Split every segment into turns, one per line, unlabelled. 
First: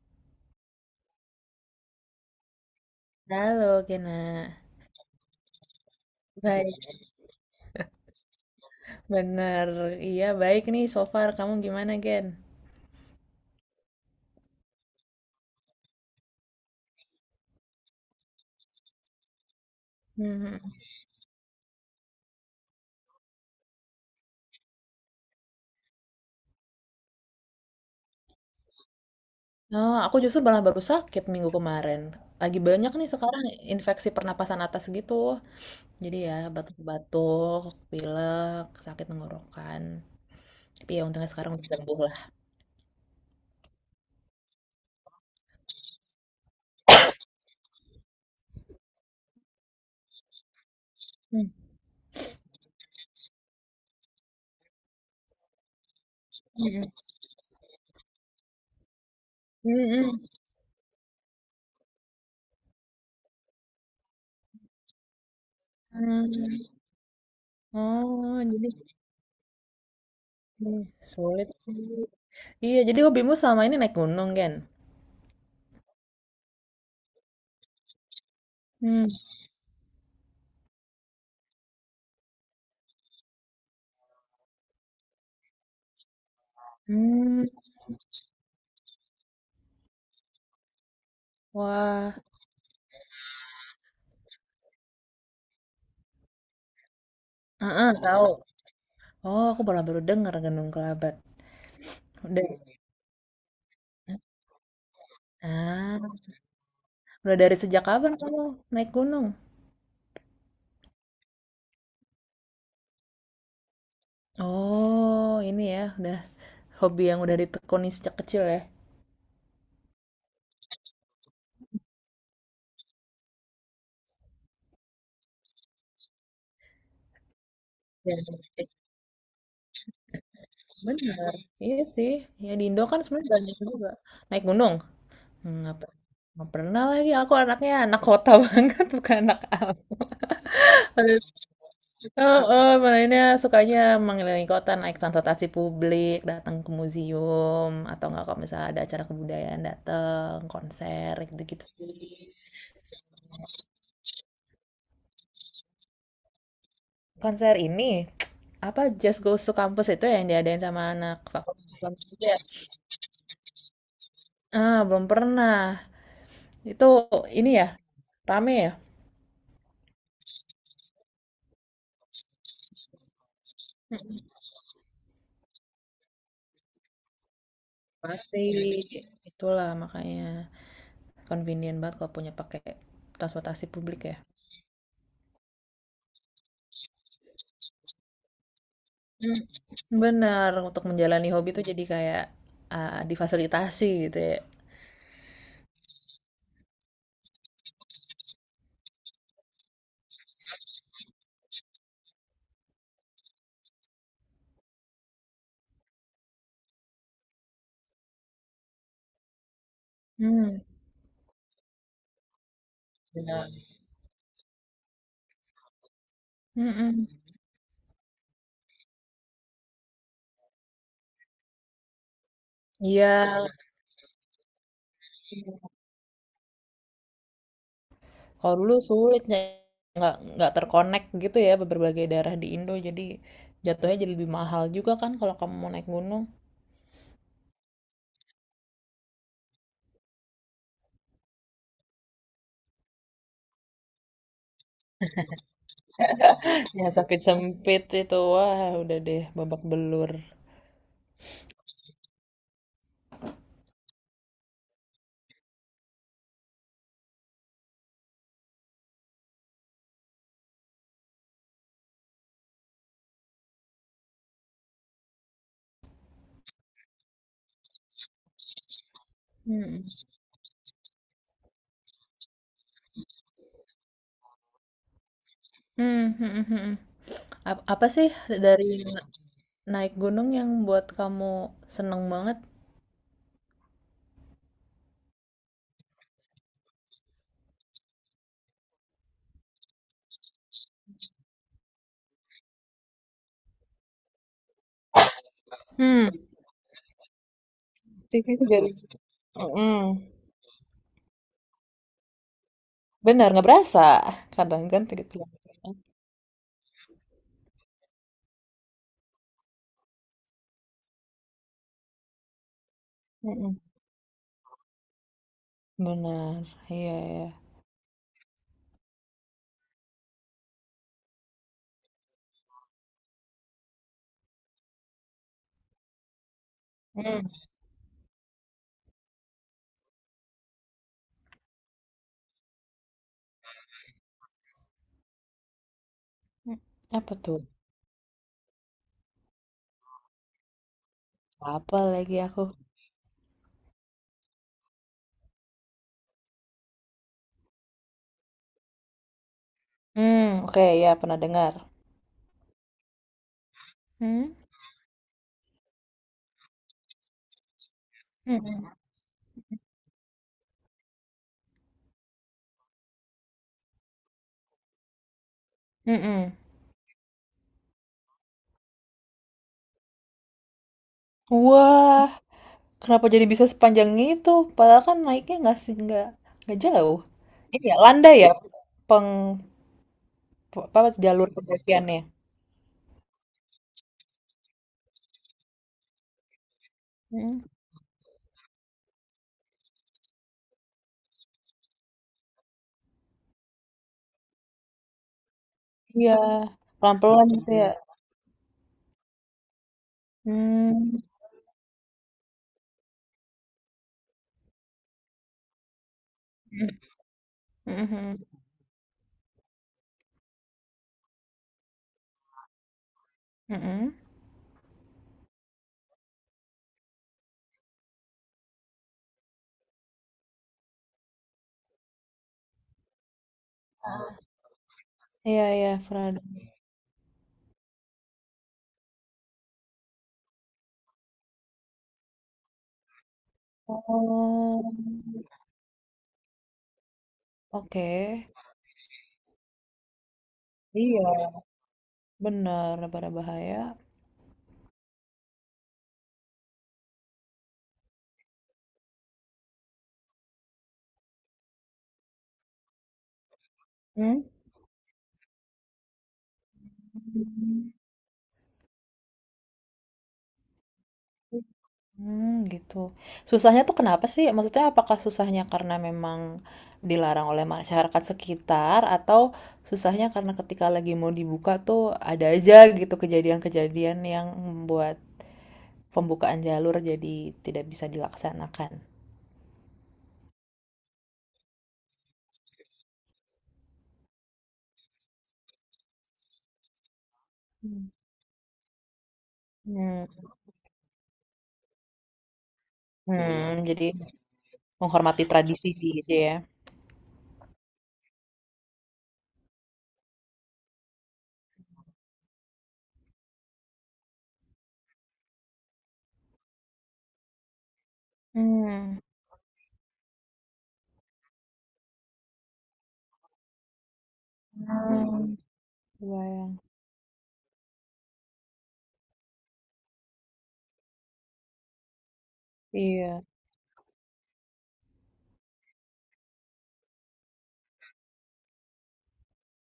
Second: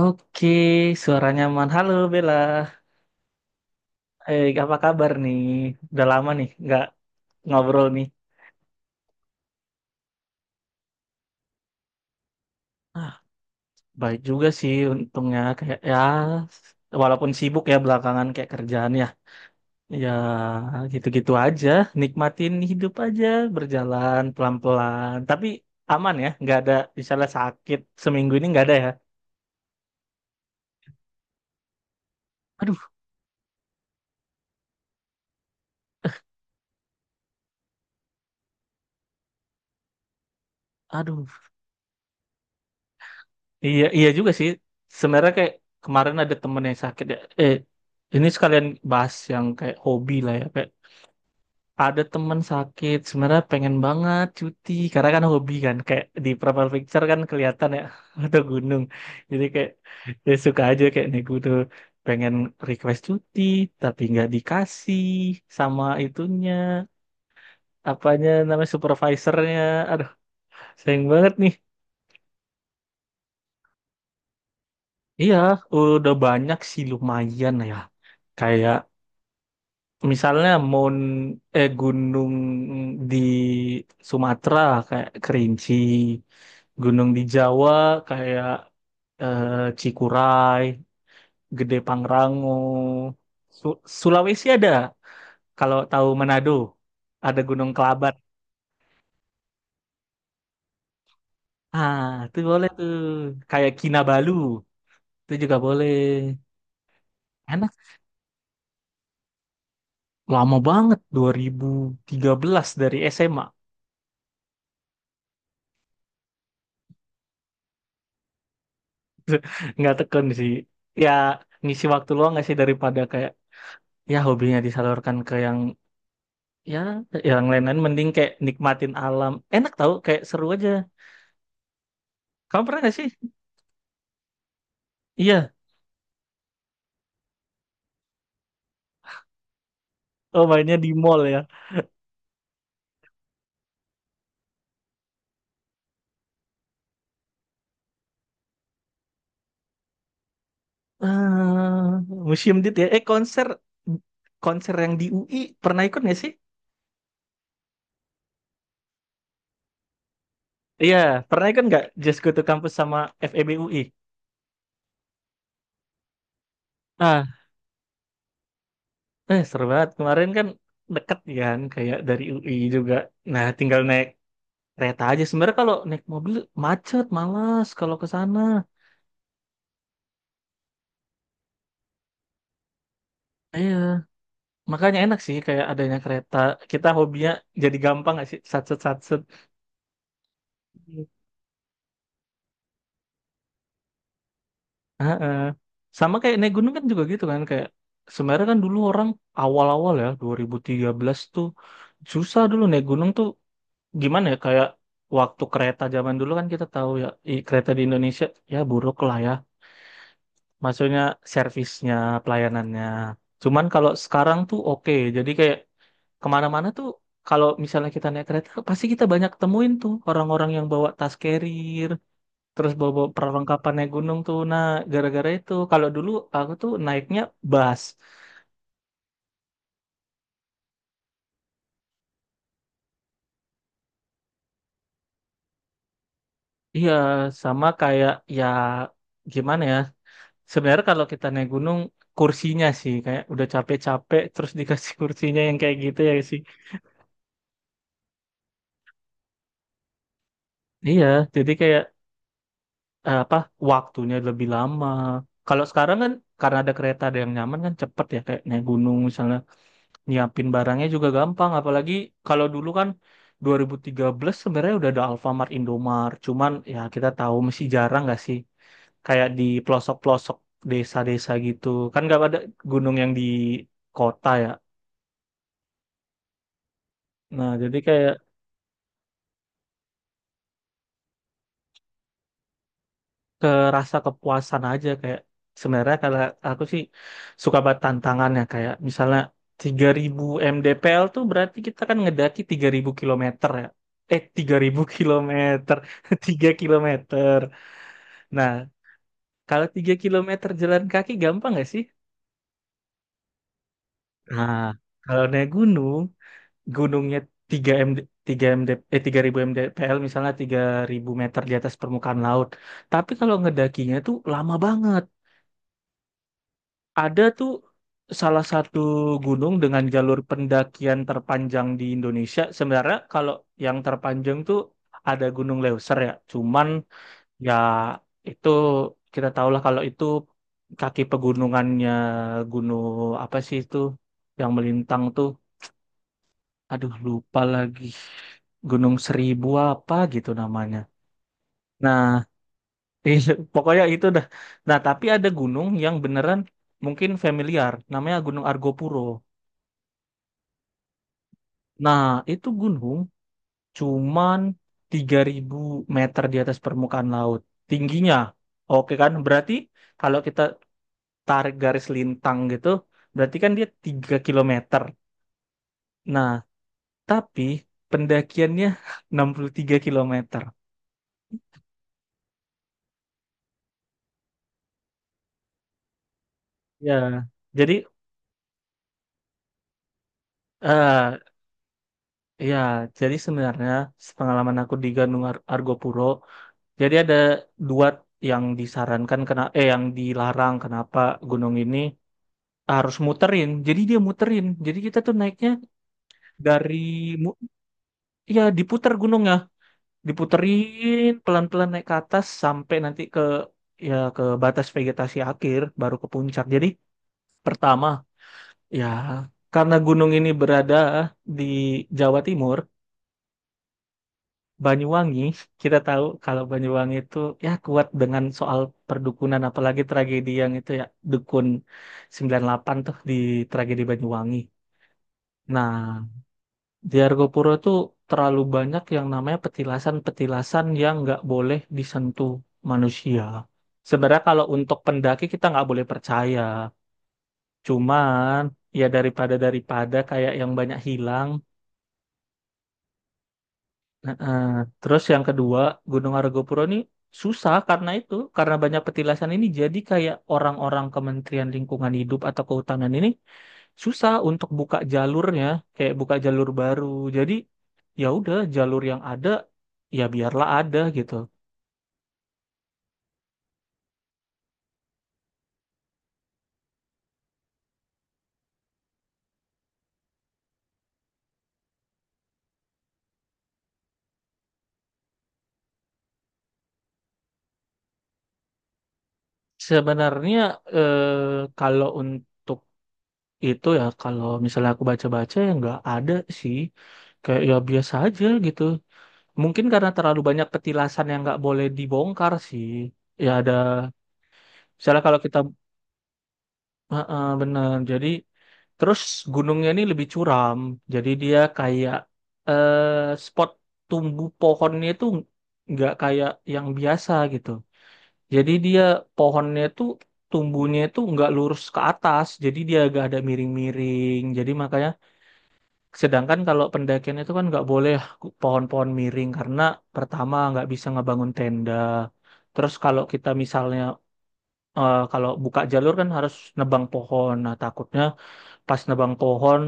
Oke, suara nyaman. Halo Bella.
Halo, Gena.
Apa kabar nih? Udah lama nih
Baik,
nggak ngobrol nih.
bener. Iya, baik nih so far. Kamu gimana, Gen?
Ah, baik juga sih untungnya kayak ya walaupun sibuk ya belakangan kayak kerjaan ya. Ya
Hmm.
gitu-gitu aja, nikmatin hidup aja, berjalan pelan-pelan. Tapi aman ya, nggak ada misalnya sakit seminggu ini nggak ada ya.
Oh, aku justru malah baru sakit minggu kemarin. Lagi
Aduh,
banyak nih sekarang infeksi pernapasan atas gitu. Jadi ya, batuk-batuk, pilek, sakit tenggorokan. Tapi ya
aduh.
untungnya sekarang udah sembuh lah.
Iya, iya juga sih. Sebenarnya kayak kemarin ada temen yang sakit ya. Eh, ini sekalian bahas yang kayak hobi lah ya. Kayak
Hmm.
ada temen sakit, sebenarnya pengen banget cuti. Karena kan hobi kan. Kayak di profile
Mm-mm.
picture kan kelihatan ya ada gunung. Jadi kayak ya
Mm-mm.
suka aja kayak nih gue tuh pengen request cuti, tapi nggak dikasih sama
Mm.
itunya. Apanya
Oh, jadi
namanya supervisornya. Aduh,
hmm,
sayang banget
sulit
nih.
sih. Iya, jadi hobimu selama ini naik gunung, Gen?
Iya, udah banyak sih lumayan ya. Kayak
Hmm.
misalnya mon eh gunung di Sumatera kayak Kerinci, gunung di
Hmm.
Jawa kayak eh, Cikuray, Gede
Wah,
Pangrango. Sulawesi ada, kalau tahu Manado, ada Gunung
heeh,
Kelabat.
tahu. Oh, aku malah baru dengar Gunung Kelabat.
Ah, itu
Udah,
boleh tuh. Kayak Kinabalu, itu juga boleh.
ah, udah dari
Enak,
sejak kapan kamu naik gunung?
lama banget 2013 dari SMA.
Oh, ini ya, udah hobi yang udah ditekuni sejak kecil ya.
Nggak tekun sih. Ya ngisi waktu luang nggak sih daripada kayak ya hobinya disalurkan ke yang ya yang lain-lain mending
Ya,
kayak
eh,
nikmatin alam enak tau kayak seru aja.
benar. Iya sih. Ya
Kamu
di
pernah
Indo
gak
kan
sih?
sebenarnya banyak juga naik gunung.
Iya,
Hmm, nggak pernah lagi. Aku anaknya anak kota banget, bukan anak alam.
oh mainnya di mall ya.
Oh, oh, Malaysia sukanya mengelilingi kota, naik transportasi publik, datang ke museum, atau enggak kalau misalnya ada acara kebudayaan datang, konser, gitu-gitu sih.
Ah, museum ya konser konser yang di UI pernah ikut gak sih?
Konser ini, apa Just Goes to Campus itu yang diadain sama
Iya,
anak
pernah ikut
fakultas
nggak
Islam
Just
juga?
Go to Campus sama FEB UI?
Ah, belum pernah. Itu
ah
ini ya, rame ya?
Seru banget kemarin kan, deket kan kayak dari UI juga. Nah, tinggal naik kereta aja sebenarnya. Kalau naik mobil macet, malas kalau ke sana.
Pasti. Itulah makanya convenient banget kalau pakai transportasi
Iya,
publik ya.
makanya enak sih kayak adanya kereta. Kita hobinya jadi gampang nggak sih? Satset satset.
Benar untuk menjalani hobi itu jadi kayak, difasilitasi gitu ya.
Heeh. Sama kayak naik gunung kan juga gitu kan kayak sebenarnya kan dulu orang awal-awal ya 2013 tuh susah dulu naik gunung tuh. Gimana ya kayak waktu kereta zaman dulu kan kita tahu ya kereta di Indonesia ya buruk lah ya.
Hmm,
Maksudnya servisnya, pelayanannya.
bener,
Cuman kalau sekarang tuh oke. Jadi kayak kemana-mana tuh
mhm,
kalau misalnya kita naik kereta pasti kita banyak temuin tuh orang-orang yang bawa tas carrier terus bawa
iya,
perlengkapan naik gunung tuh. Nah, gara-gara itu kalau dulu aku tuh naiknya bus.
kalau dulu sulitnya nggak gitu ya berbagai daerah di Indo, jadi jatuhnya jadi lebih mahal juga kan kalau kamu mau naik gunung.
Iya, sama kayak ya gimana ya sebenarnya kalau kita naik gunung kursinya sih kayak udah capek-capek terus dikasih kursinya yang kayak gitu ya sih.
Ya sempit-sempit itu, wah udah deh babak belur.
Iya, jadi kayak apa waktunya lebih lama. Kalau sekarang kan karena ada kereta ada yang nyaman kan cepet ya kayak naik gunung misalnya nyiapin barangnya juga gampang. Apalagi kalau dulu kan 2013 sebenarnya udah ada Alfamart Indomart cuman ya kita tahu masih jarang nggak sih kayak di
Mm-mm.
pelosok-pelosok desa-desa gitu kan nggak ada gunung yang di kota ya.
Hmm, hmm, mhm, mhm.
Nah, jadi
Apa sih
kayak
dari na naik gunung yang buat kamu seneng banget?
kerasa kepuasan aja kayak sebenarnya kalau aku sih suka banget tantangannya kayak misalnya 3000 mdpl tuh berarti kita kan ngedaki 3000 kilometer ya 3000 kilometer
Hmm,
3 kilometer.
aktivitas
Nah,
dari
kalau
mhm.
3 kilometer jalan kaki gampang nggak sih?
Benar nggak berasa.
Nah,
Kadang kan 3
kalau naik
kilometer.
gunung, gunungnya 3 MD, 3 MD, eh 3000 l misalnya 3000 meter di atas permukaan laut. Tapi kalau
Mm-mm.
ngedakinya tuh lama banget.
Benar, iya
Ada
ya.
tuh salah satu gunung dengan jalur pendakian terpanjang di Indonesia. Sebenarnya kalau yang terpanjang tuh ada Gunung Leuser ya. Cuman
Hmm.
ya, itu kita tahulah kalau itu kaki pegunungannya gunung apa sih itu yang melintang tuh.
Hmm.
Aduh,
Apa tuh?
lupa lagi. Gunung Seribu apa gitu namanya.
Apa lagi
Nah,
aku?
pokoknya itu dah. Nah, tapi ada gunung yang beneran mungkin familiar. Namanya Gunung Argopuro.
Hmm, oke ya pernah dengar.
Nah, itu gunung
Hmm.
cuman 3000 meter di atas permukaan laut tingginya.
Mm-mm.
Oke kan? Berarti kalau kita tarik garis lintang gitu, berarti kan dia 3 kilometer. Nah,
Mm-mm.
tapi pendakiannya 63 kilometer.
Wah, kenapa jadi bisa sepanjang itu? Padahal kan naiknya nggak sih nggak jauh.
Ya,
Ini
jadi
ya landai ya peng apa
eh
jalur pendakiannya.
ya, jadi sebenarnya pengalaman aku di Gunung Argopuro, jadi ada
Hmm.
dua yang disarankan kena yang dilarang kenapa gunung ini harus muterin. Jadi dia muterin. Jadi kita tuh naiknya
Iya,
dari
pelan-pelan
mu-
gitu ya.
ya diputar gunungnya,
Hmm.
diputerin pelan-pelan naik ke atas sampai nanti ke batas vegetasi akhir baru ke puncak. Jadi pertama
Mm-mm.
ya karena gunung ini berada di Jawa Timur,
Mm-mm.
Banyuwangi. Kita tahu kalau Banyuwangi itu ya kuat dengan soal perdukunan apalagi tragedi yang itu ya dukun 98 tuh, di tragedi Banyuwangi.
Iya, iya,
Nah,
pernah.
di Argopuro tuh terlalu banyak yang namanya petilasan-petilasan yang nggak boleh disentuh manusia. Sebenarnya kalau
Oh,
untuk pendaki kita nggak boleh percaya.
oke.
Cuman ya daripada daripada kayak yang banyak
Iya,
hilang.
bener, berbahaya.
Nah, terus yang kedua Gunung Argopuro ini susah karena itu karena banyak petilasan ini jadi kayak orang-orang Kementerian Lingkungan Hidup atau Kehutanan ini susah
Hmm?
untuk buka jalurnya kayak buka jalur baru. Jadi ya udah jalur yang ada ya biarlah ada gitu.
Hmm, gitu. Susahnya tuh kenapa sih? Maksudnya apakah susahnya karena memang dilarang oleh masyarakat sekitar atau susahnya karena ketika lagi mau dibuka tuh ada aja gitu kejadian-kejadian yang membuat pembukaan jalur jadi tidak bisa dilaksanakan.
Sebenarnya kalau untuk itu ya kalau misalnya aku baca-baca ya nggak ada sih kayak ya
Hmm.
biasa aja gitu. Mungkin karena
Hmm,
terlalu banyak petilasan yang nggak boleh dibongkar sih. Ya ada,
hmm, jadi
misalnya kalau
menghormati
kita
tradisi gitu ya.
bener, jadi terus gunungnya ini lebih curam, jadi dia kayak eh, spot tumbuh pohonnya itu nggak kayak yang biasa gitu. Jadi dia
Hmm.
pohonnya itu tumbuhnya itu nggak lurus ke atas, jadi dia agak ada miring-miring. Jadi makanya
Hmm,
sedangkan
kebayang.
kalau pendakian itu kan nggak boleh pohon-pohon miring karena pertama nggak bisa ngebangun tenda. Terus kalau
Iya,
kita misalnya kalau buka jalur kan harus nebang pohon. Nah, takutnya pas nebang pohon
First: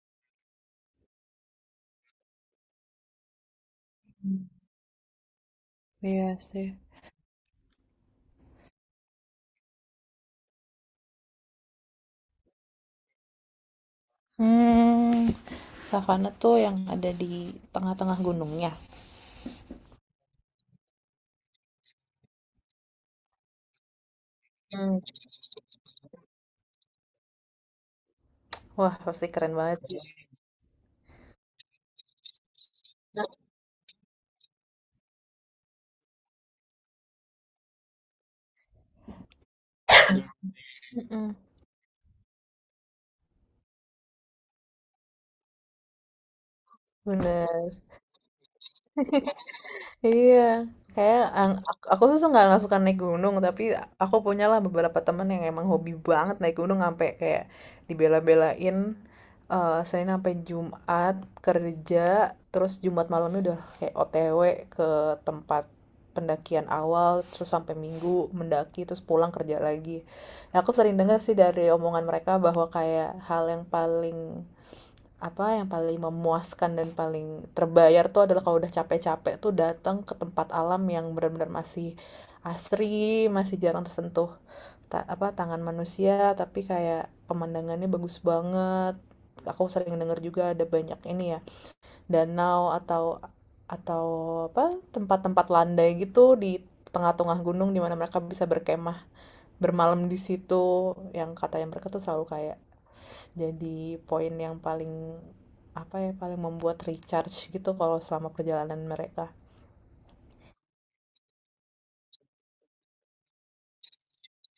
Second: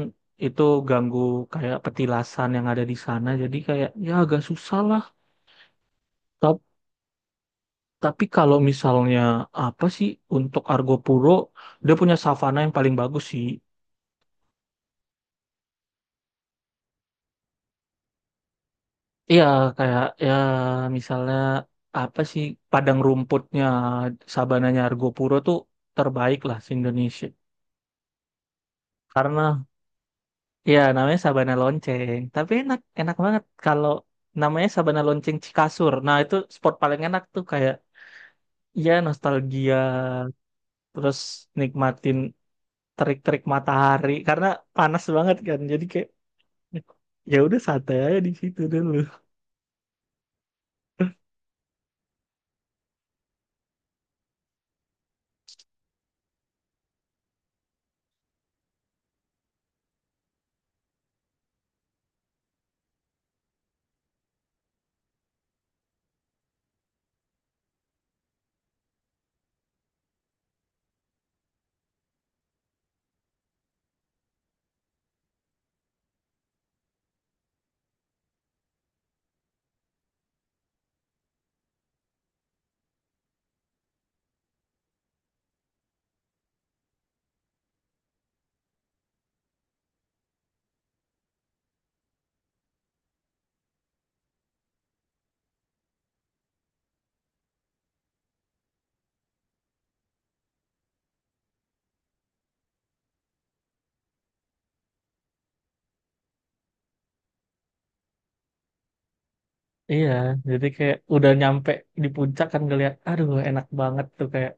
itu ganggu kayak petilasan yang ada di sana. Jadi kayak ya
mmm,
agak susah lah.
iya
Ta-
sih.
Tapi kalau misalnya apa sih untuk Argo Puro, dia punya savana yang paling bagus sih.
Mmm, savana tuh yang ada di tengah-tengah gunungnya?
Iya, kayak ya misalnya apa sih padang rumputnya sabananya
Mmm.
Argopuro tuh terbaik lah se Indonesia.
Wah, pasti
Karena
keren banget sih. Betul.
ya namanya sabana lonceng, tapi enak enak banget kalau namanya sabana lonceng Cikasur. Nah, itu spot paling enak tuh kayak ya nostalgia terus
Mhm,
nikmatin terik-terik matahari karena panas banget kan. Jadi kayak ya udah
bener.
santai aja di situ dulu.
Iya, kayak aku tuh nggak suka naik gunung, tapi aku punyalah beberapa teman yang emang hobi banget naik gunung sampai kayak dibela-belain, Senin sampai Jumat kerja, terus Jumat malamnya udah kayak OTW ke tempat pendakian awal, terus sampai Minggu mendaki, terus pulang kerja lagi. Ya, aku sering dengar sih dari omongan mereka bahwa kayak hal yang paling apa yang paling memuaskan dan paling terbayar tuh adalah kalau udah capek-capek tuh datang ke tempat alam yang benar-benar masih asri, masih jarang tersentuh apa tangan manusia, tapi kayak pemandangannya bagus banget. Aku sering dengar juga ada banyak ini ya, danau atau apa tempat-tempat landai gitu di tengah-tengah gunung di mana mereka bisa berkemah, bermalam di situ yang kata yang mereka tuh selalu kayak jadi poin yang paling apa ya paling membuat recharge gitu kalau selama perjalanan mereka.
Iya, jadi kayak udah nyampe di puncak kan ngeliat, aduh enak banget tuh kayak,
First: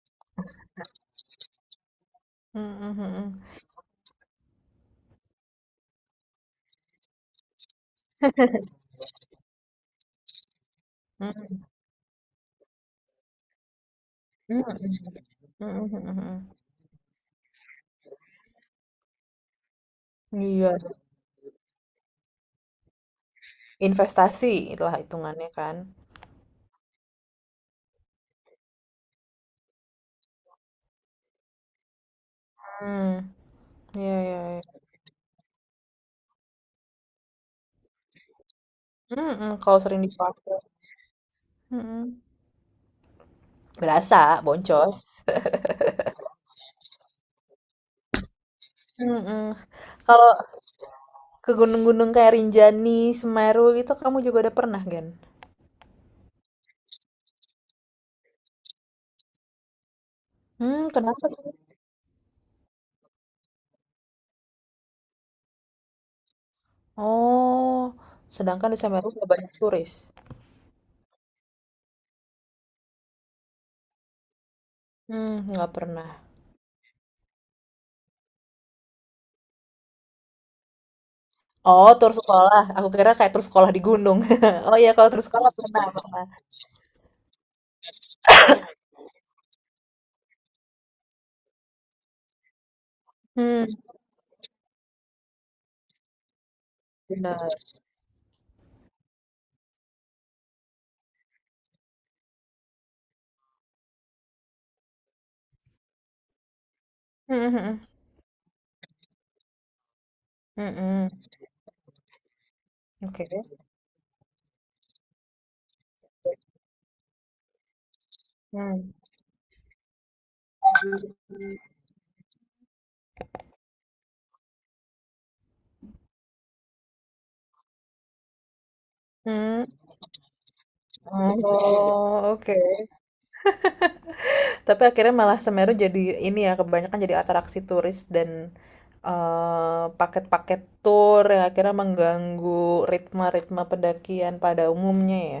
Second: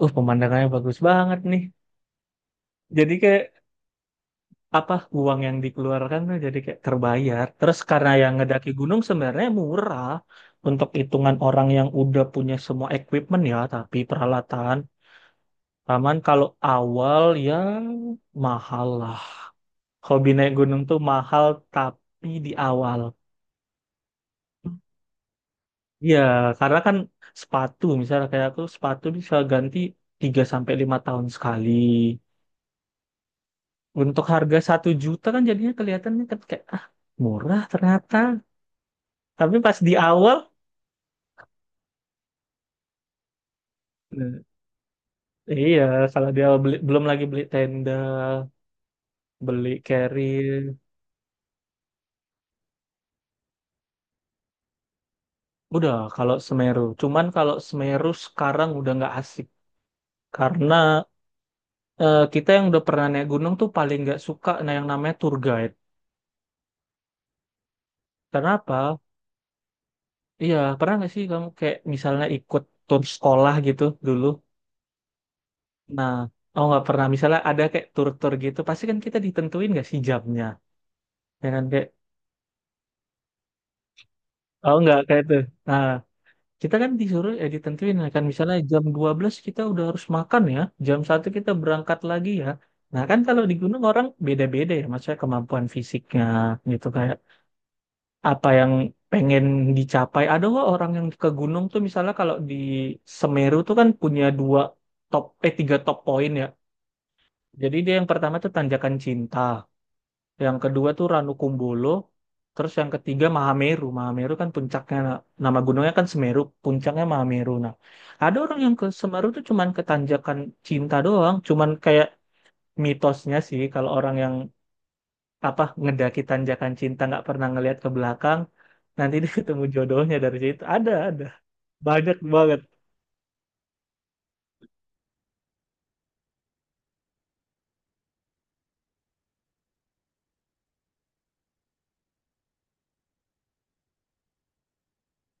pemandangannya bagus banget nih.
Mhm,
Jadi
mhm.
kayak apa uang yang dikeluarkan tuh jadi kayak terbayar. Terus karena yang ngedaki gunung sebenarnya murah untuk hitungan
Mhm.
orang yang udah punya semua equipment ya, tapi
Mhm,
peralatan.
mhm, mhm,
Taman kalau
mhm.
awal ya mahal lah. Hobi naik
Iya,
gunung tuh mahal tapi di awal.
investasi itulah hitungannya kan.
Iya, karena kan sepatu misalnya kayak aku sepatu bisa ganti 3 sampai 5 tahun sekali.
Mmm, iya,
Untuk
iya,
harga
iya.
1 juta kan jadinya kelihatannya kan kayak ah, murah ternyata.
Mhm,
Tapi
kalau
pas di
sering
awal.
dipakai. Mhm. Berasa
Nah,
boncos.
iya, kalau dia beli, belum lagi beli tenda,
Mhm.
beli
Kalau
carrier.
ke gunung-gunung kayak Rinjani, Semeru gitu kamu juga udah pernah, Gen?
Udah kalau Semeru. Cuman kalau Semeru sekarang udah nggak asik karena
Mmm, kenapa tuh?
kita yang udah pernah naik gunung tuh paling nggak suka nah yang namanya tour guide.
Oh, sedangkan di
Kenapa?
Semeru nggak banyak turis.
Iya, pernah nggak sih kamu kayak misalnya ikut tur sekolah gitu dulu?
Mmm, nggak pernah.
Nah, oh nggak pernah. Misalnya ada kayak tur-tur gitu, pasti kan kita ditentuin nggak sih jamnya? Ya kan kayak,
Oh, tur sekolah. Aku kira kayak tur sekolah di gunung. Oh
oh
iya,
nggak
kalau
kayak
tur
itu.
sekolah pernah,
Nah,
pernah.
kita kan disuruh ya ditentuin ya kan misalnya jam 12 kita udah harus makan ya, jam 1 kita berangkat lagi ya. Nah kan kalau di
Hmm.
gunung orang beda-beda ya, maksudnya kemampuan fisiknya gitu kayak
Benar.
apa yang pengen dicapai. Ada kok orang yang ke gunung tuh misalnya kalau di Semeru tuh kan punya dua top, tiga top poin ya.
Mhm,
Jadi
mhm.
dia yang pertama tuh Tanjakan Cinta, yang kedua tuh
Mhm.
Ranukumbolo, terus yang ketiga
Oke.
Mahameru. Mahameru kan puncaknya, nah, nama gunungnya kan Semeru, puncaknya Mahameru. Nah, ada orang yang ke
Hmm.
Semeru tuh cuman ke Tanjakan Cinta doang, cuman kayak mitosnya sih kalau orang yang apa ngedaki tanjakan cinta nggak pernah ngelihat ke belakang nanti dia ketemu
Hmm.
jodohnya dari situ. Ada banyak
Oh, oke.
banget.
Tapi akhirnya malah Semeru jadi ini ya, kebanyakan jadi atraksi turis dan, paket-paket tur yang akhirnya mengganggu ritme-ritme pendakian pada umumnya ya.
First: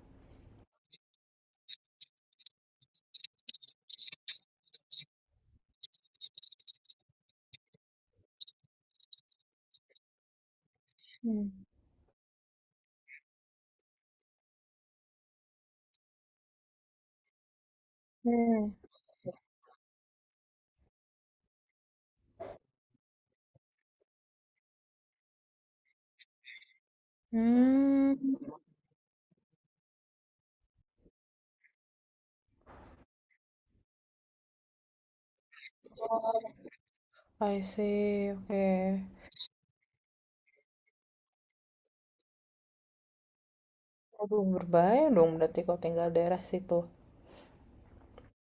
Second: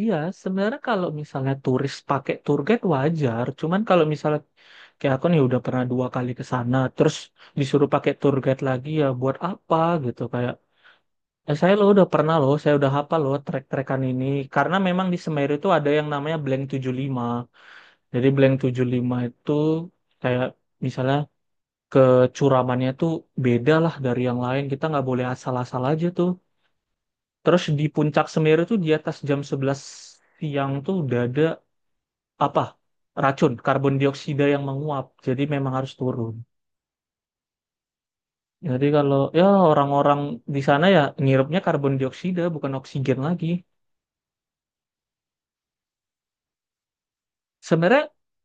Iya, sebenarnya kalau misalnya turis pakai tour guide wajar. Cuman kalau misalnya kayak aku nih udah pernah dua kali ke sana terus disuruh pakai tour guide lagi ya buat apa gitu kayak
Hmm.
saya lo udah pernah loh, saya udah hafal loh trek-trekan ini karena memang di Semeru itu ada yang namanya Blank 75. Jadi Blank
Hmm.
75 itu kayak misalnya kecuramannya tuh beda lah dari yang lain. Kita nggak boleh asal-asal aja tuh. Terus di
Hmm.
puncak Semeru tuh di atas jam 11 siang tuh udah ada apa? Racun, karbon dioksida yang menguap. Jadi memang harus turun.
I see.
Jadi
Oke.
kalau ya orang-orang di sana ya ngirupnya karbon dioksida bukan oksigen lagi.
Aduh, berbahaya dong berarti kalau tinggal daerah situ.
Sebenarnya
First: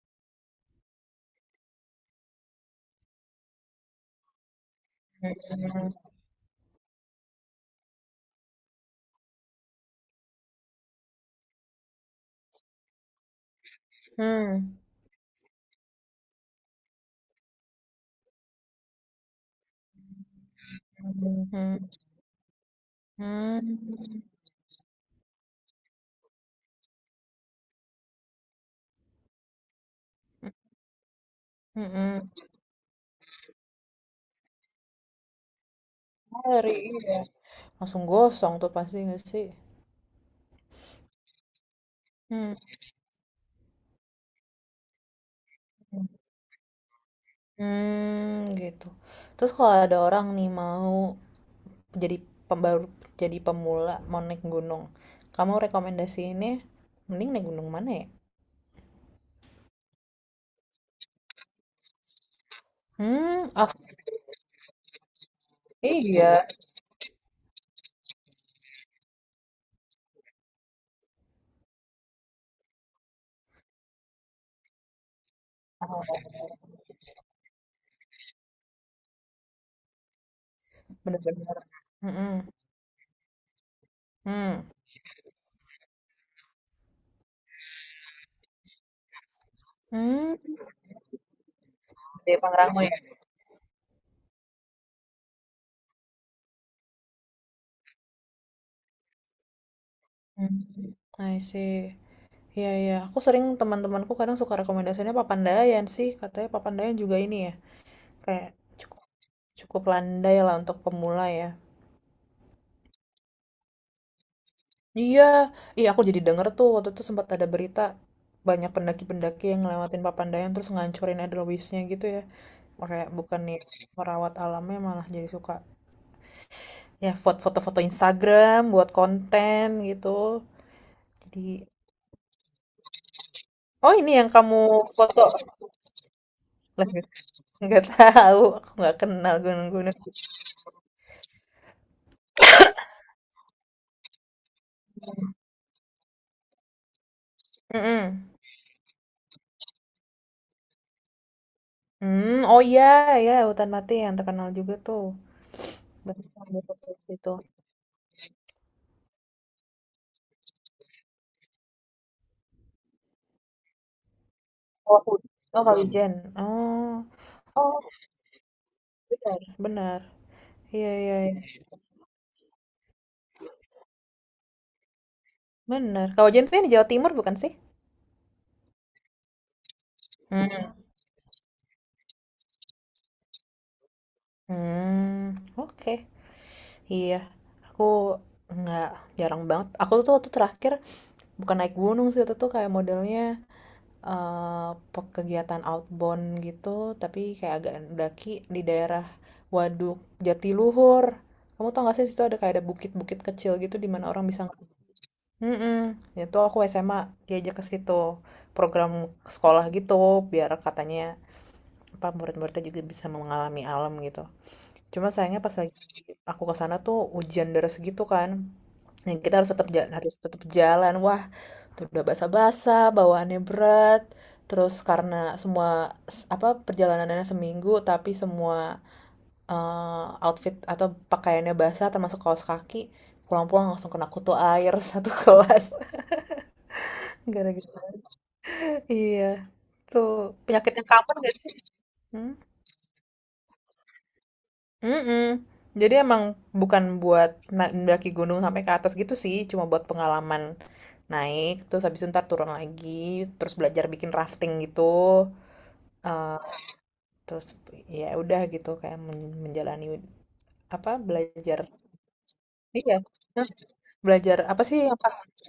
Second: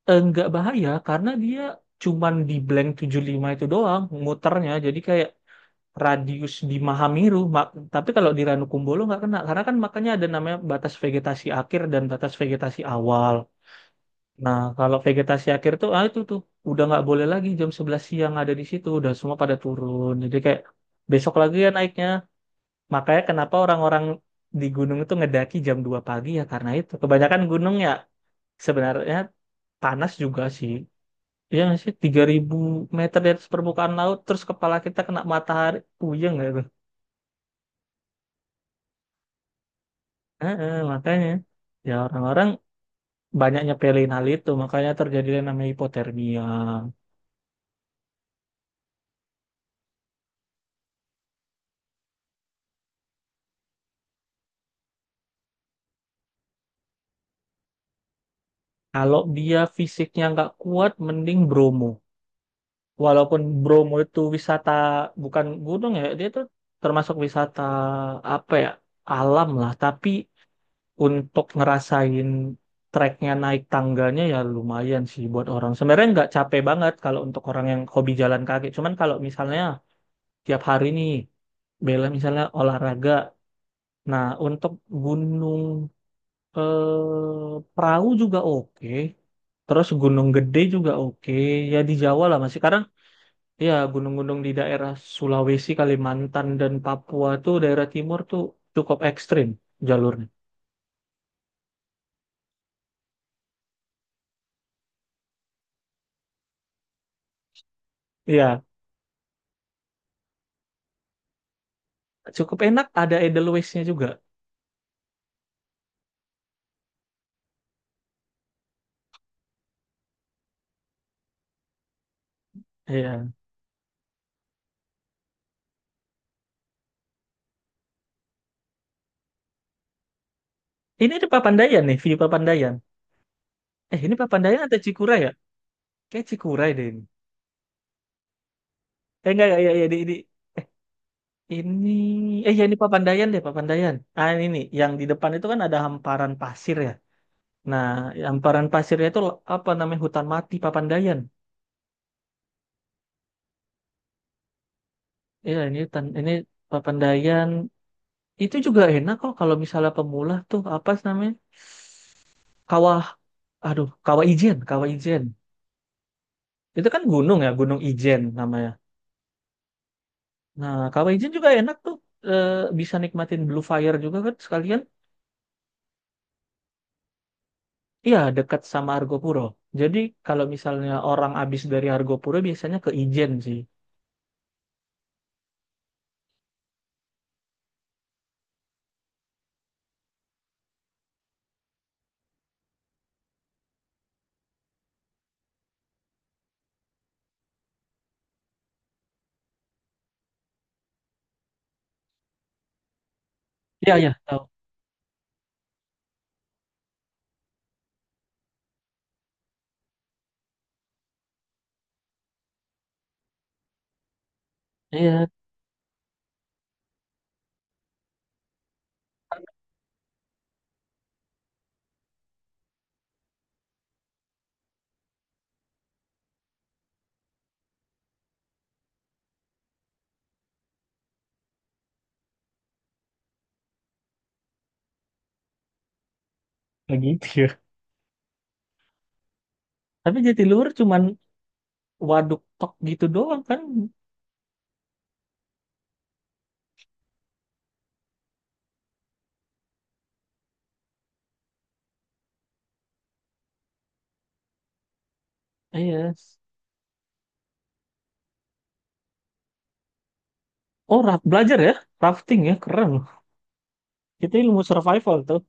nggak bahaya karena dia cuman di blank 75 itu doang muternya. Jadi kayak
Mhm,
radius di Mahameru, tapi kalau di Ranukumbolo nggak kena, karena kan makanya ada namanya batas vegetasi akhir dan batas vegetasi awal. Nah,
hmm,
kalau vegetasi akhir tuh, ah itu tuh udah nggak boleh lagi jam 11 siang ada di situ, udah semua pada turun. Jadi kayak besok lagi ya
mhm,
naiknya. Makanya kenapa orang-orang
hmm,
di gunung itu ngedaki jam 2 pagi ya karena itu. Kebanyakan gunung ya sebenarnya panas juga sih. Iya nggak sih? Tiga
mhm.
ribu meter di atas permukaan laut, terus kepala kita kena matahari, puyeng ya.
Ngeri, iya. Langsung gosong tuh pasti nggak sih?
Heeh, makanya ya orang-orang
Hmm,
banyaknya pilihin hal itu, makanya terjadi yang namanya hipotermia.
hmm, gitu. Terus kalau ada orang nih mau jadi pembaru jadi pemula mau naik gunung, kamu rekomendasi ini mending naik gunung mana ya?
Kalau dia fisiknya nggak kuat mending Bromo, walaupun
Hmm, ah,
Bromo itu wisata bukan gunung ya, dia tuh
iya,
termasuk wisata apa ya, alam lah. Tapi untuk ngerasain treknya, naik tangganya ya lumayan sih buat orang, sebenarnya
oh,
nggak capek banget kalau untuk orang yang hobi jalan kaki. Cuman kalau misalnya tiap hari nih
bener, bener.
bela misalnya
Mhm,
olahraga. Nah,
mmm,
untuk Gunung Perahu juga oke. Terus Gunung
mmm,
Gede juga oke. Ya di Jawa
di
lah masih.
Pangrango
Sekarang
ya?
ya gunung-gunung di daerah Sulawesi, Kalimantan, dan Papua tuh, daerah timur tuh cukup ekstrim jalurnya.
Mmm, I see. Iya, iya, aku sering teman-temanku kadang suka rekomendasinya Papandayan sih, katanya Papandayan juga ini ya, kayak
Iya,
cukup cukup landai lah untuk pemula ya.
cukup enak. Ada Edelweissnya juga.
Iya, iya aku jadi denger tuh waktu itu sempat ada berita banyak pendaki-pendaki yang ngelewatin Papandayan terus ngancurin Edelweissnya gitu ya. Makanya
Iya.
bukan nih merawat alamnya malah jadi suka ya foto-foto Instagram buat konten gitu.
Ini di
Jadi
Papandayan nih, view Papandayan.
Oh
Eh,
ini
ini
yang kamu
Papandayan atau Cikura
foto?
ya? Kayak Cikura deh
Lah,
ini.
nggak tahu, aku nggak
Eh,
kenal
enggak, ya, ya, ya,
gunung-gunung.
ini, ya ini Papandayan deh, Papandayan. Ah ini nih, yang di depan itu kan ada hamparan pasir ya. Nah,
Mm-mm.
hamparan pasirnya itu apa namanya, hutan mati Papandayan.
Mmm, oh iya, iya, hutan mati yang terkenal juga tuh.
Iya ini hutan,
Banyak
ini
yang foto-foto di situ.
Papandayan. Itu juga enak kok kalau misalnya pemula tuh, apa sih namanya? Kawah, aduh, Kawah Ijen, Kawah
Oh,
Ijen.
oh Kawijen,
Itu
oh.
kan gunung ya, Gunung
Oh,
Ijen namanya.
bener, bener.
Nah,
Iya,
Kawah
iya,
Ijen
iya,
juga enak tuh. Eh, Bisa nikmatin Blue Fire juga kan sekalian.
bener. Kawijen tuh yang di Jawa Timur bukan sih?
Iya, dekat sama Argopuro. Jadi kalau
Mhm,
misalnya orang abis dari Argopuro biasanya ke Ijen sih.
mmm, oke. Iya, aku nggak jarang banget aku tuh waktu terakhir bukan naik gunung sih, itu tuh kayak modelnya Eee, pe kegiatan outbound gitu, tapi kayak agak daki di daerah Waduk Jatiluhur. Kamu tau gak sih situ ada kayak ada bukit-bukit kecil gitu di
Iya,
mana
iya.
orang
Tahu?
bisa mhm, itu aku SMA diajak ke situ, program sekolah gitu biar katanya, murid-muridnya juga bisa mengalami alam gitu. Cuma
Iya.
sayangnya pas lagi aku ke sana tuh hujan deras gitu kan. Nah, kita harus tetap jalan, harus tetap jalan. Wah, tuh udah basah-basah, bawaannya berat. Terus karena semua apa perjalanannya seminggu, tapi semua, outfit atau pakaiannya basah, termasuk kaos kaki, pulang-pulang langsung kena kutu air satu kelas.
Kayak gitu
Gara-gara
ya.
gitu. Iya, tuh
Tapi Jatiluhur
penyakit yang
cuman
common gak sih? Hmm?
waduk tok gitu doang kan.
Mm-mm. Jadi emang bukan buat mendaki gunung sampai ke atas gitu sih, cuma buat pengalaman naik, terus habis itu ntar turun lagi, terus belajar bikin rafting gitu.
Iya.
Eh, Terus ya udah gitu kayak menjalani apa
Oh, raft belajar
belajar.
ya, rafting ya, keren.
Iya. Hah,
Itu
belajar
ilmu
apa sih yang
survival
pak-
tuh.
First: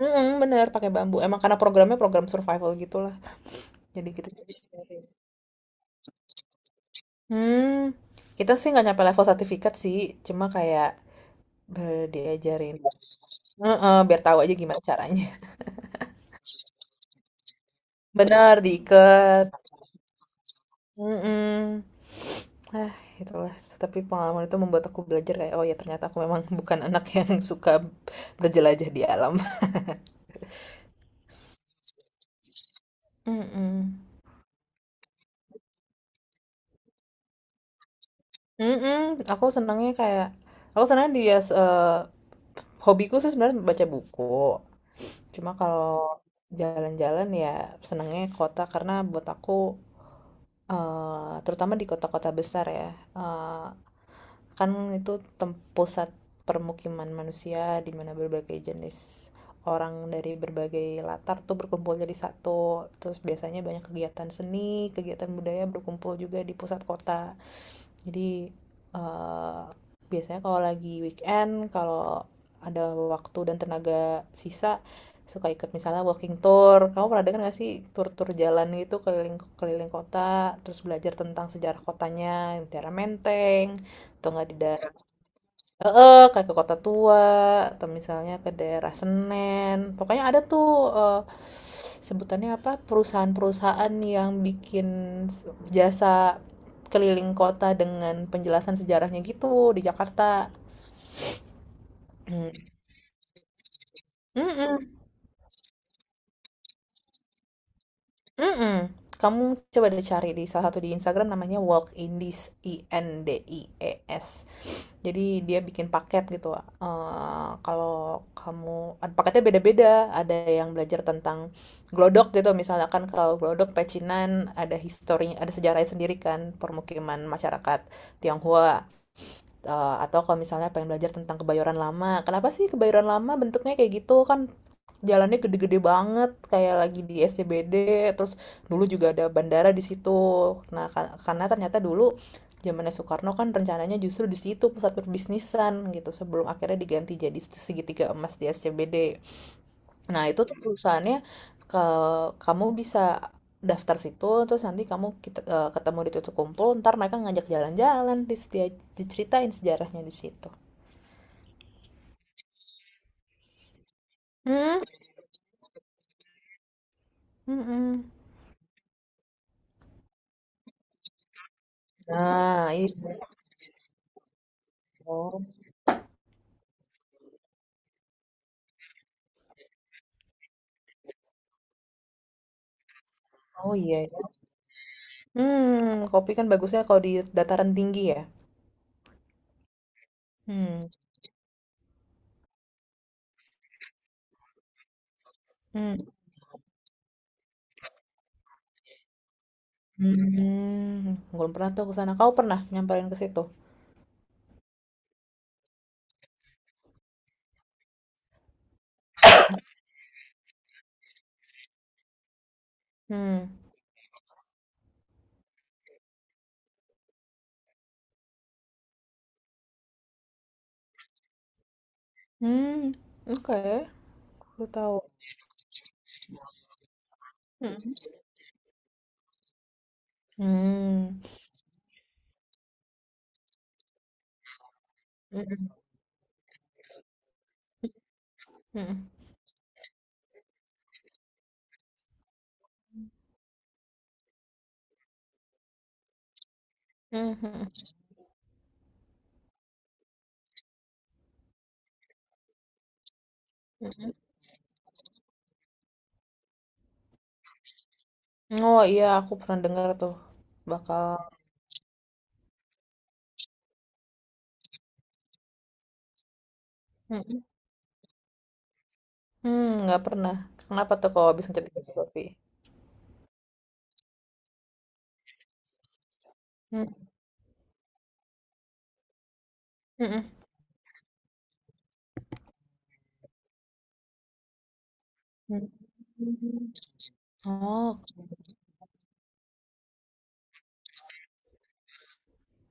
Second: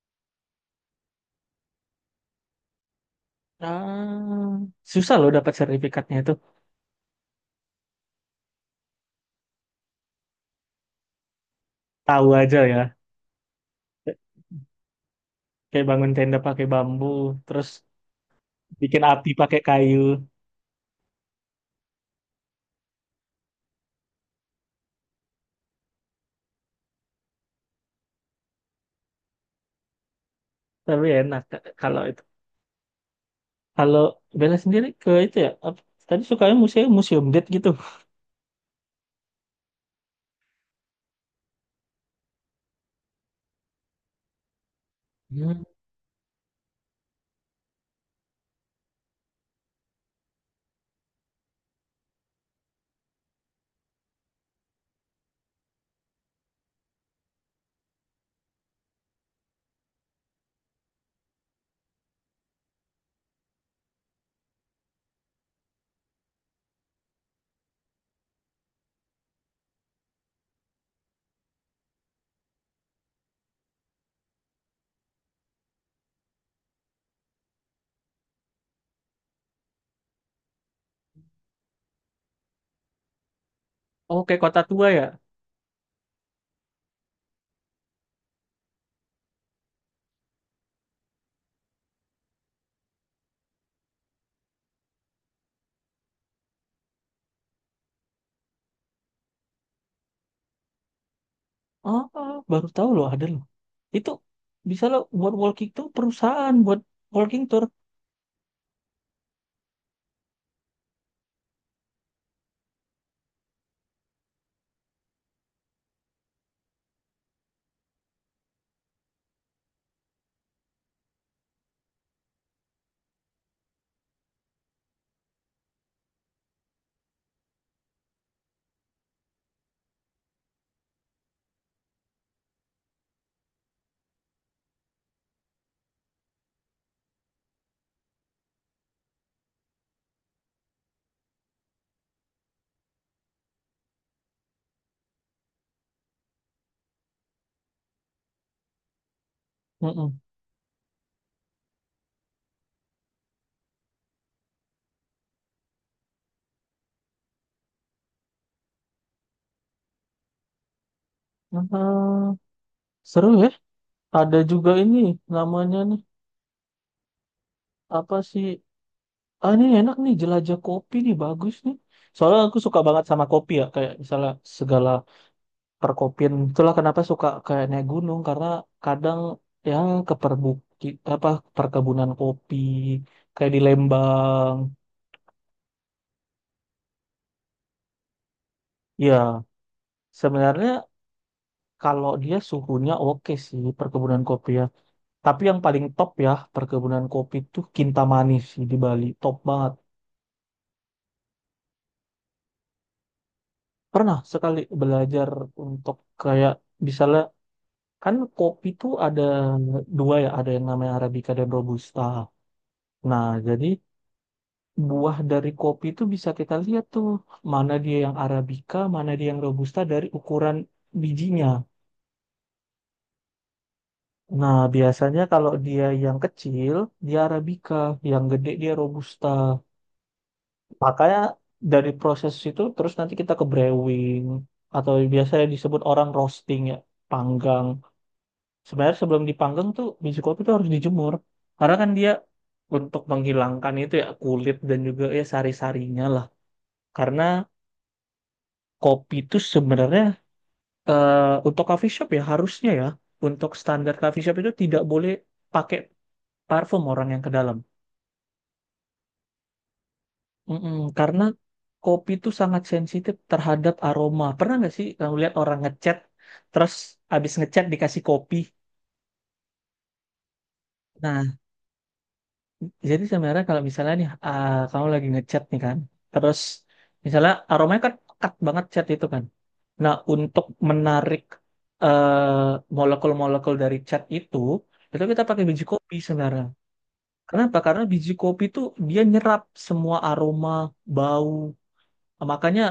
Mm-mm, bener pakai bambu. Emang karena program survival gitulah. Jadi kita.
Ah, susah loh dapat sertifikatnya itu.
Hmm, kita sih nggak nyampe level sertifikat sih, cuma kayak,
Tahu aja
diajarin.
ya.
Heeh, biar tahu aja gimana caranya.
Kayak bangun tenda pakai bambu, terus
Benar
bikin api
diikat.
pakai kayu.
Mhm. Ah, itulah, tapi pengalaman itu membuat aku belajar kayak, "Oh ya ternyata aku memang bukan anak yang suka berjelajah di alam."
Tapi enak kalau,
Mhm.
kalau Bella sendiri ke itu ya, apa, tadi sukanya museum museum date gitu.
Mhm, aku senangnya kayak aku senang di hobiku sih sebenarnya baca buku. Cuma
Hmm.
kalau jalan-jalan ya senangnya kota karena buat aku, terutama di kota-kota besar ya, eh, kan itu pusat permukiman manusia di mana berbagai jenis orang dari berbagai latar tuh berkumpul jadi satu. Terus biasanya banyak kegiatan seni, kegiatan budaya berkumpul juga di pusat kota. Jadi, eh, biasanya kalau lagi weekend, kalau ada waktu dan tenaga sisa, suka ikut misalnya walking tour. Kamu pernah dengar nggak sih tur-tur jalan gitu keliling keliling kota, terus belajar tentang sejarah kotanya, di daerah Menteng,
Oh,
atau
kayak
nggak di
kota tua
daerah.
ya.
Heeh, kayak ke Kota Tua atau misalnya ke daerah Senen. Pokoknya ada tuh, eee, sebutannya apa? Perusahaan-perusahaan yang bikin s jasa keliling kota dengan penjelasan sejarahnya gitu di Jakarta.
Oh, oh, baru tahu loh ada loh. Itu bisa
Mhm.
loh buat walking tour, perusahaan buat walking tour.
Mm-mm. Kamu coba deh cari di salah satu di Instagram namanya Walk Indies I N D I E S. Jadi dia bikin paket gitu. Kalau kamu ada paketnya beda-beda, ada yang belajar tentang glodok gitu. Misalkan kalau glodok pecinan ada historinya, ada sejarahnya sendiri kan permukiman masyarakat Tionghoa. Atau kalau misalnya pengen belajar tentang kebayoran lama, kenapa sih kebayoran lama bentuknya kayak gitu kan jalannya gede-gede banget kayak lagi di SCBD, terus dulu juga ada bandara di situ. Nah, karena ternyata dulu zamannya Soekarno kan rencananya justru di situ pusat perbisnisan gitu sebelum akhirnya diganti jadi segitiga emas di SCBD.
Mm-mm.
Nah, itu tuh perusahaannya ke kamu bisa daftar situ terus nanti kita, ketemu di titik kumpul, ntar mereka ngajak jalan-jalan, dia diceritain sejarahnya di situ.
Ah, seru ya. Ada juga
Hmm,
ini namanya nih,
mm-mm.
apa sih? Ah ini enak nih, jelajah kopi nih, bagus nih. Soalnya aku
Nah,
suka banget
itu.
sama kopi ya, kayak misalnya segala
Oh,
perkopian, itulah kenapa suka kayak naik gunung, karena kadang yang ke perbuki apa, perkebunan kopi kayak di
oh iya, iya.
Lembang.
Hmm, kopi kan bagusnya kalau di dataran tinggi ya.
Ya
Hmm.
sebenarnya kalau dia suhunya oke sih perkebunan kopi ya, tapi yang paling
Hmm.
top ya perkebunan kopi tuh Kintamani sih, di Bali top banget.
Hmm. Belum pernah tuh ke sana. Kau pernah nyamperin ke situ?
Pernah sekali belajar untuk kayak misalnya, kan kopi tuh ada dua ya, ada yang namanya Arabica dan Robusta. Nah
Hmm.
jadi buah dari kopi itu bisa kita lihat tuh, mana dia yang Arabica, mana dia yang Robusta, dari ukuran bijinya.
Hmm. Oke,
Nah,
aku tahu.
biasanya kalau dia yang kecil, dia Arabica,
Hmm.
yang gede dia Robusta. Makanya
Hmm.
dari proses itu terus nanti kita ke brewing atau biasanya
Hmm.
disebut orang roasting ya, panggang. Sebenarnya
Hmm.
sebelum dipanggang tuh biji kopi itu harus dijemur. Karena kan dia untuk menghilangkan itu ya, kulit dan juga ya sari-sarinya lah. Karena
Hmm.
kopi itu sebenarnya eh untuk coffee shop ya harusnya ya, untuk standar
Mhm.
coffee shop itu tidak boleh pakai parfum orang yang ke dalam.
Oh iya, aku pernah dengar tuh.
Mm-mm,
Bakal
karena kopi itu sangat sensitif terhadap aroma. Pernah nggak sih kamu lihat orang ngecat terus abis
mhm.
ngecat dikasih kopi?
Hmm, nggak pernah. Kenapa tuh
Nah,
kalau habis ngecat kopi?
jadi sebenarnya kalau misalnya nih ah, kamu lagi ngecat nih kan, terus
Hmm.
misalnya aromanya kan pekat banget cat itu kan. Nah,
Mhm.
untuk menarik eh, molekul-molekul dari cat itu kita pakai biji
Hmm.
kopi sebenarnya. Kenapa? Karena
Oh.
biji kopi tuh dia nyerap semua aroma, bau. Makanya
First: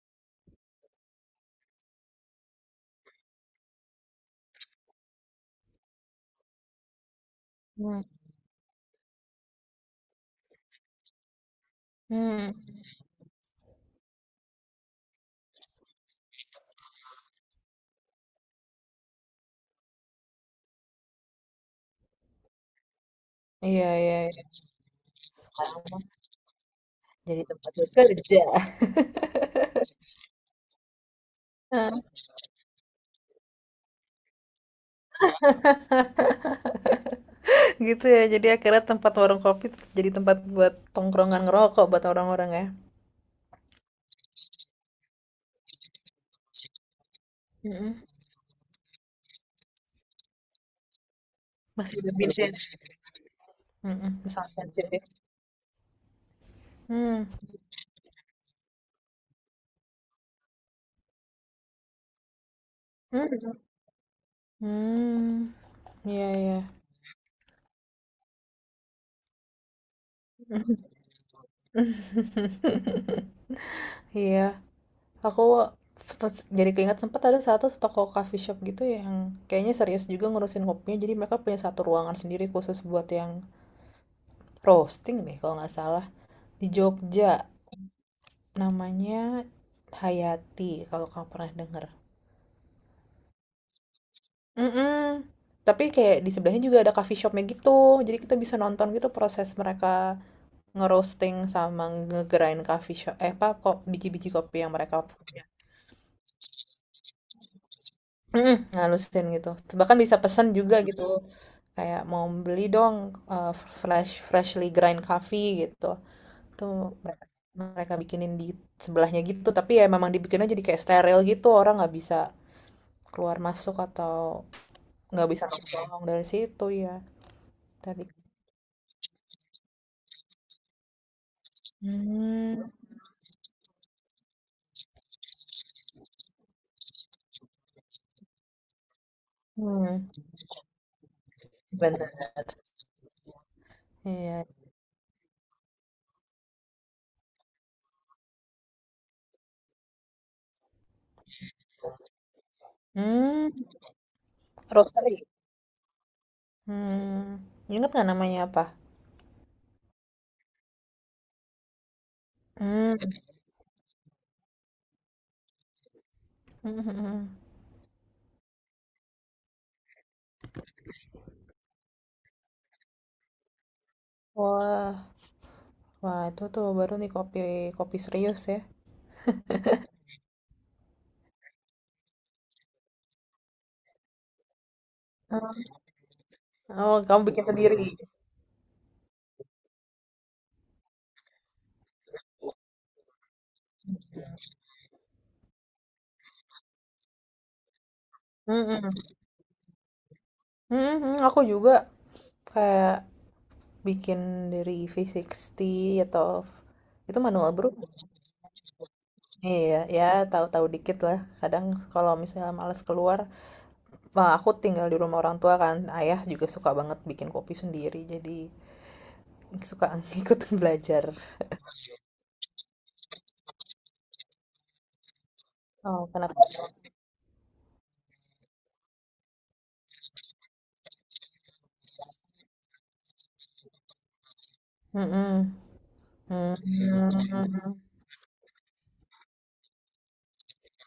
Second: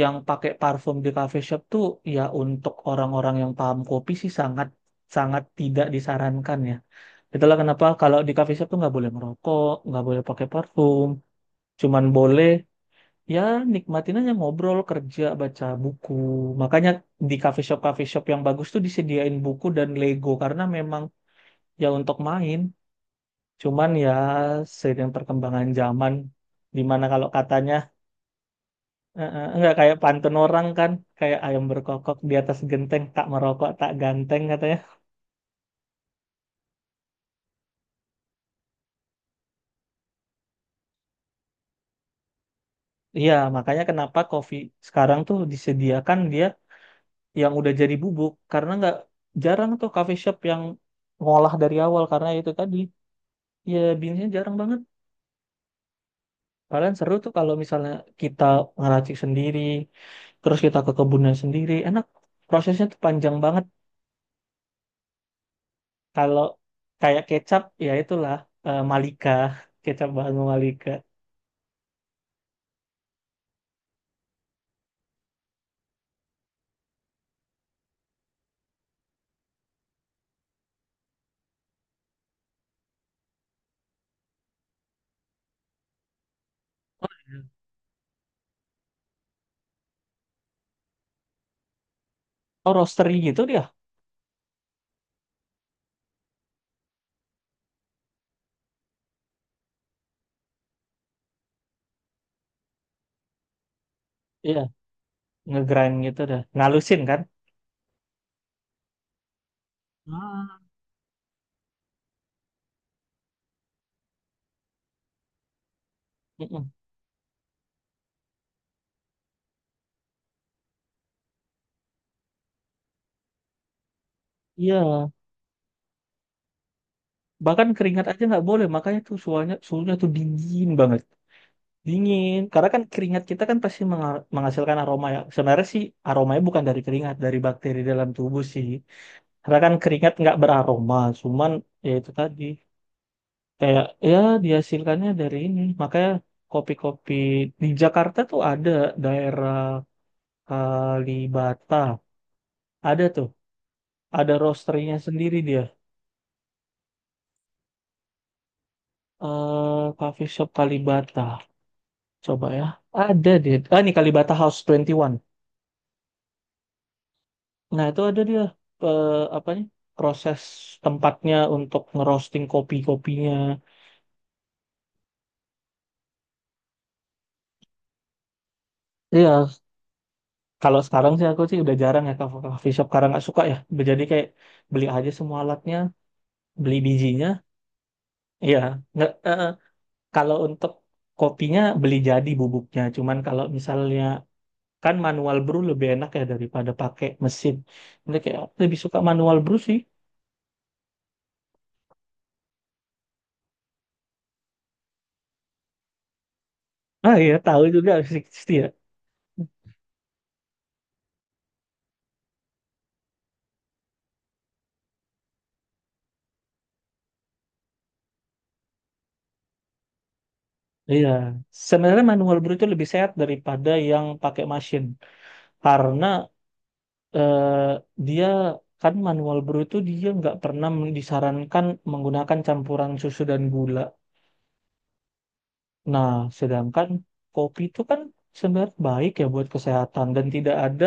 yang pakai parfum di cafe shop tuh, ya untuk orang-orang yang paham kopi sih sangat, sangat tidak disarankan ya. Itulah kenapa
Hmm.
kalau di cafe shop tuh nggak boleh merokok, nggak boleh pakai parfum, cuman boleh
Hmm.
ya nikmatin aja ngobrol, kerja, baca buku. Makanya di cafe shop yang bagus tuh disediain buku dan Lego, karena memang ya untuk main.
Iya,
Cuman ya
iya, iya.
seiring perkembangan zaman, dimana kalau
Jadi tempat
katanya
buat kerja.
enggak, kayak pantun orang kan, kayak ayam berkokok di atas genteng, tak merokok tak ganteng katanya.
Gitu ya. Jadi akhirnya tempat warung kopi tetap jadi tempat buat tongkrongan ngerokok buat orang-orang ya.
Iya, makanya kenapa kopi sekarang tuh disediakan dia yang udah jadi
Mhm.
bubuk, karena nggak jarang tuh coffee shop yang ngolah dari
Masih
awal,
ada
karena
bins ya.
itu tadi ya
Mhm.
beansnya
Sangat
jarang banget.
sensitif.
Kalian seru
Hmm.
tuh kalau misalnya kita ngeracik sendiri, terus kita ke kebunnya sendiri, enak. Prosesnya tuh panjang
Hmm.
banget.
Hmm. Iya,
Kalau
iya.
kayak kecap, ya itulah, Malika, kecap bahan Malika.
Iya. Aku jadi keinget sempat ada satu toko coffee shop gitu yang kayaknya serius juga ngurusin kopinya. Jadi mereka punya satu ruangan sendiri khusus buat yang roasting deh kalau nggak salah. Di Jogja namanya Hayati kalau kamu pernah denger.
Oh, roastery gitu dia.
Mm. Tapi kayak di sebelahnya juga ada coffee shopnya gitu. Jadi kita bisa nonton gitu proses mereka ngerosting sama nge-grind coffee shop eh apa kok biji-biji kopi
Iya,
yang mereka.
ngegrind gitu dah. Ngalusin kan?
Mhm, ngalusin gitu. Bahkan bisa pesan
Ah,
juga gitu. Kayak mau beli dong, eh, freshly grind coffee gitu.
mm-mm.
Tuh mereka mereka bikinin di sebelahnya gitu. Tapi ya memang dibikinnya jadi kayak steril gitu. Orang nggak bisa keluar masuk atau
Iya,
nggak bisa nongkrong dari situ ya.
bahkan keringat
Tadi.
aja nggak boleh, makanya tuh suhunya suhunya tuh dingin banget, dingin.
Hmm,
Karena kan keringat kita kan pasti menga- menghasilkan aroma ya. Sebenarnya sih aromanya bukan dari keringat, dari bakteri dalam tubuh sih. Karena kan keringat
hmm,
nggak beraroma, cuman ya itu
benar.
tadi, kayak ya
Iya.
dihasilkannya dari ini. Makanya kopi-kopi di Jakarta tuh ada daerah Kalibata, ada tuh,
Hmm,
ada roasterynya
roastery.
sendiri dia.
Hmm, ingat nggak namanya apa?
Coffee shop Kalibata coba ya,
Hmm.
ada dia, ah ini Kalibata House 21, nah itu ada dia, eh, apanya, proses tempatnya untuk ngerosting kopi-kopinya.
Wah, wah, itu tuh baru nih kopi kopi serius ya.
Iya, kalau sekarang sih aku sih udah jarang ya ke coffee shop, karena nggak suka ya. Jadi kayak beli aja semua alatnya, beli
Oh, kamu
bijinya,
bikin sendiri.
iya, nggak, eh, kalau untuk kopinya beli jadi bubuknya. Cuman kalau misalnya, kan manual brew lebih enak ya daripada pakai mesin. Jadi kayak lebih
Mm-mm.
suka manual brew sih.
Mm-mm, aku juga kayak bikin dari V60 atau
Ah
itu
iya,
manual
tahu
brew.
juga sih pasti ya.
Iya, ya tahu-tahu dikit lah. Kadang kalau misalnya males keluar, wah aku tinggal di rumah orang tua kan. Ayah juga suka banget bikin kopi sendiri, jadi suka ikut
Iya,
belajar.
sebenarnya manual brew itu lebih sehat daripada yang pakai mesin, karena
Oh, kenapa?
eh, dia kan manual brew itu dia nggak pernah disarankan menggunakan campuran susu dan gula.
Mm-mm.
Nah, sedangkan kopi itu
Mm-mm.
kan sebenarnya baik ya buat kesehatan dan tidak ada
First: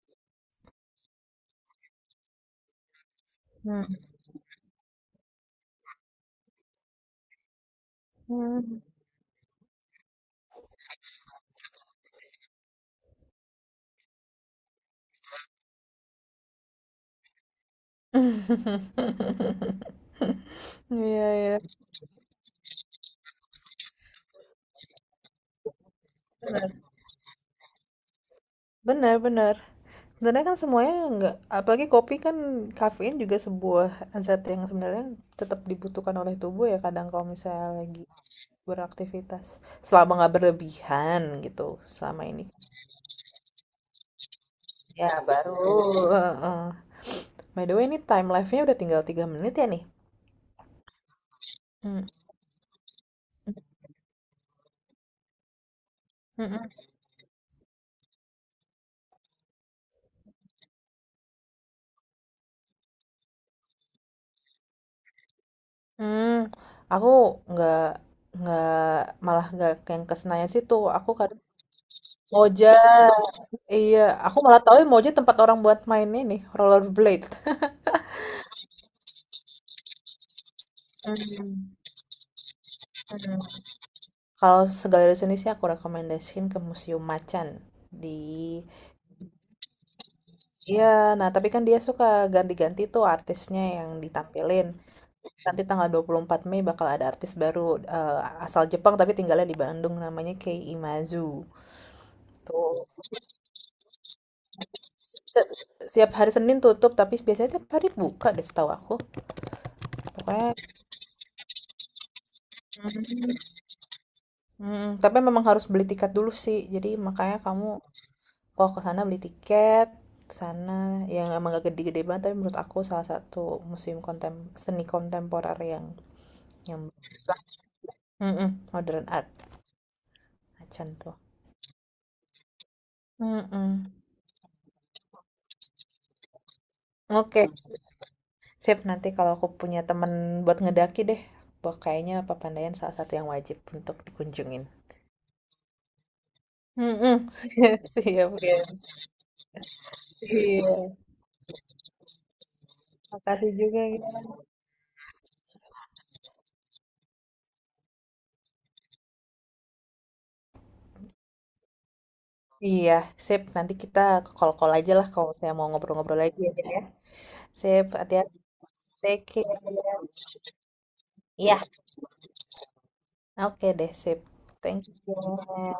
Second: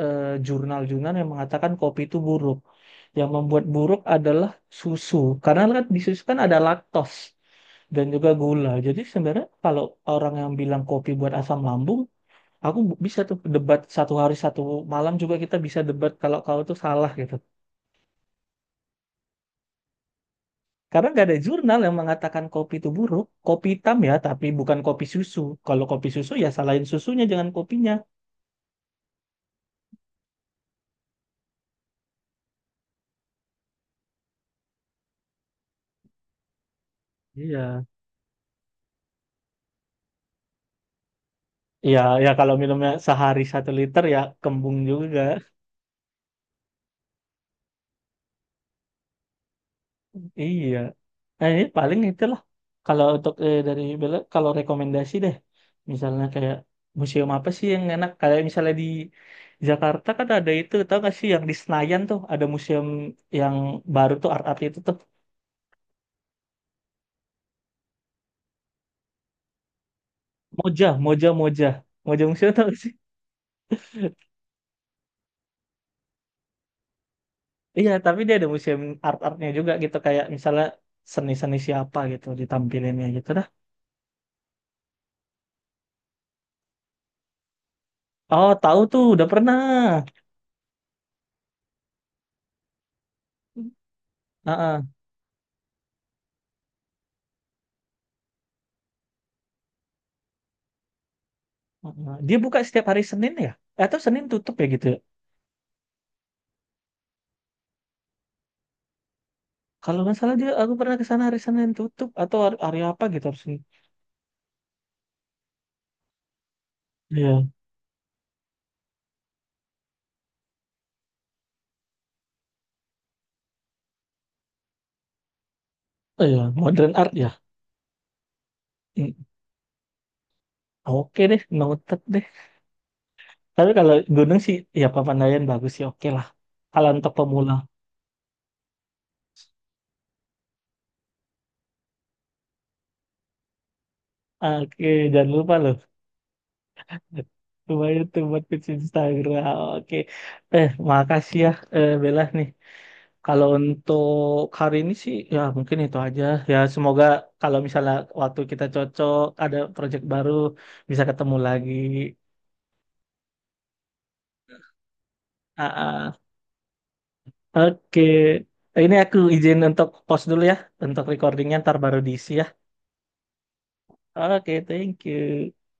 eh, jurnal-jurnal yang mengatakan kopi itu buruk. Yang membuat buruk adalah susu, karena kan di susu kan ada laktos dan juga gula.
Mm-mm.
Jadi sebenarnya kalau orang yang bilang kopi buat asam lambung, aku bisa tuh debat satu hari satu malam juga, kita bisa debat kalau kau tuh salah gitu. Karena nggak
Iya,
ada
iya.
jurnal yang mengatakan kopi itu buruk. Kopi hitam ya, tapi bukan kopi susu. Kalau kopi susu ya
Benar,
salahin susunya, jangan kopinya.
benar, benar. Sebenarnya kan semuanya nggak, apalagi kopi kan kafein juga sebuah zat yang sebenarnya tetap dibutuhkan oleh tubuh ya kadang kalau misalnya
Iya.
lagi beraktivitas. Selama nggak berlebihan gitu,
Iya,
selama
ya
ini.
kalau minumnya sehari 1 liter ya kembung
Ya,
juga.
baru. Heeh. By the way, ini time live-nya udah tinggal 3 menit ya nih.
Iya. Nah, ini paling
Hmm.
itulah. Kalau untuk dari Bella, kalau rekomendasi deh, misalnya kayak
Mm-mm.
museum apa sih yang enak? Kayak misalnya di Jakarta kan ada itu, tau gak sih yang di Senayan tuh ada museum yang baru tuh, art-art itu tuh.
Hmm. Aku nggak nggak malah nggak yang ke Senayan situ.
Moja,
Aku
Moja, Moja. Moja Museum tau
Moja.
gak sih?
Iya, aku malah tahu Moja tempat orang buat main ini, rollerblade.
Iya, tapi dia ada museum art-artnya juga gitu. Kayak misalnya seni-seni
Hmm.
siapa gitu ditampilinnya gitu
Hmm.
dah.
Kalau segala di sini sih aku rekomendasiin ke Museum Macan di.
Oh, tahu tuh, udah pernah.
Iya, nah tapi kan dia suka ganti-ganti tuh artisnya
Heeh,
yang ditampilin.
heeh.
Nanti tanggal 24 Mei bakal ada artis baru, eh, asal Jepang tapi tinggalnya di Bandung namanya Kei Imazu.
Dia buka setiap
Tuh
hari Senin ya? Atau Senin tutup ya gitu ya?
si- se- setiap hari Senin tutup tapi biasanya tiap hari buka deh setahu aku.
Kalau nggak salah dia,
Pokoknya
aku pernah ke sana hari Senin tutup atau hari, hari apa gitu harusnya.
mhm, tapi memang harus beli tiket dulu sih. Jadi makanya
Iya.
kamu kalau ke sana beli tiket, ke sana yang emang gak gede-gede banget tapi menurut aku salah satu museum seni kontemporer yang
Oh iya,
yang
modern art
bagus
ya.
lah. Mhm, modern
Hmm.
art Macan tuh.
Oke deh, noted deh. Tapi
Mhm.
kalau gunung sih, ya Papandayan bagus sih, oke lah. Kalau untuk
Oke,
pemula,
sip nanti kalau aku punya temen buat ngedaki deh. Wah, kayaknya Papandayan salah satu yang wajib untuk dikunjungin.
oke, jangan lupa loh.
Mhm.
Lumayan tuh
Siap,
buat
ya.
tips Instagram, oke.
Iya.
Eh, makasih ya, Bella nih. Kalau
Makasih juga ya.
untuk hari ini sih ya mungkin itu aja. Ya semoga kalau misalnya waktu kita cocok, ada project baru bisa ketemu lagi.
Iya, sip. Nanti kita call-call aja lah kalau saya mau
Ah,
ngobrol-ngobrol
ah.
lagi ya, Din, ya. Sip,
Oke.
hati-hati.
Ini aku
Take
izin
care.
untuk pause dulu ya untuk recordingnya,
Iya,
ntar baru diisi ya.
oke deh, sip.
Oke,
Thank
thank you.
you.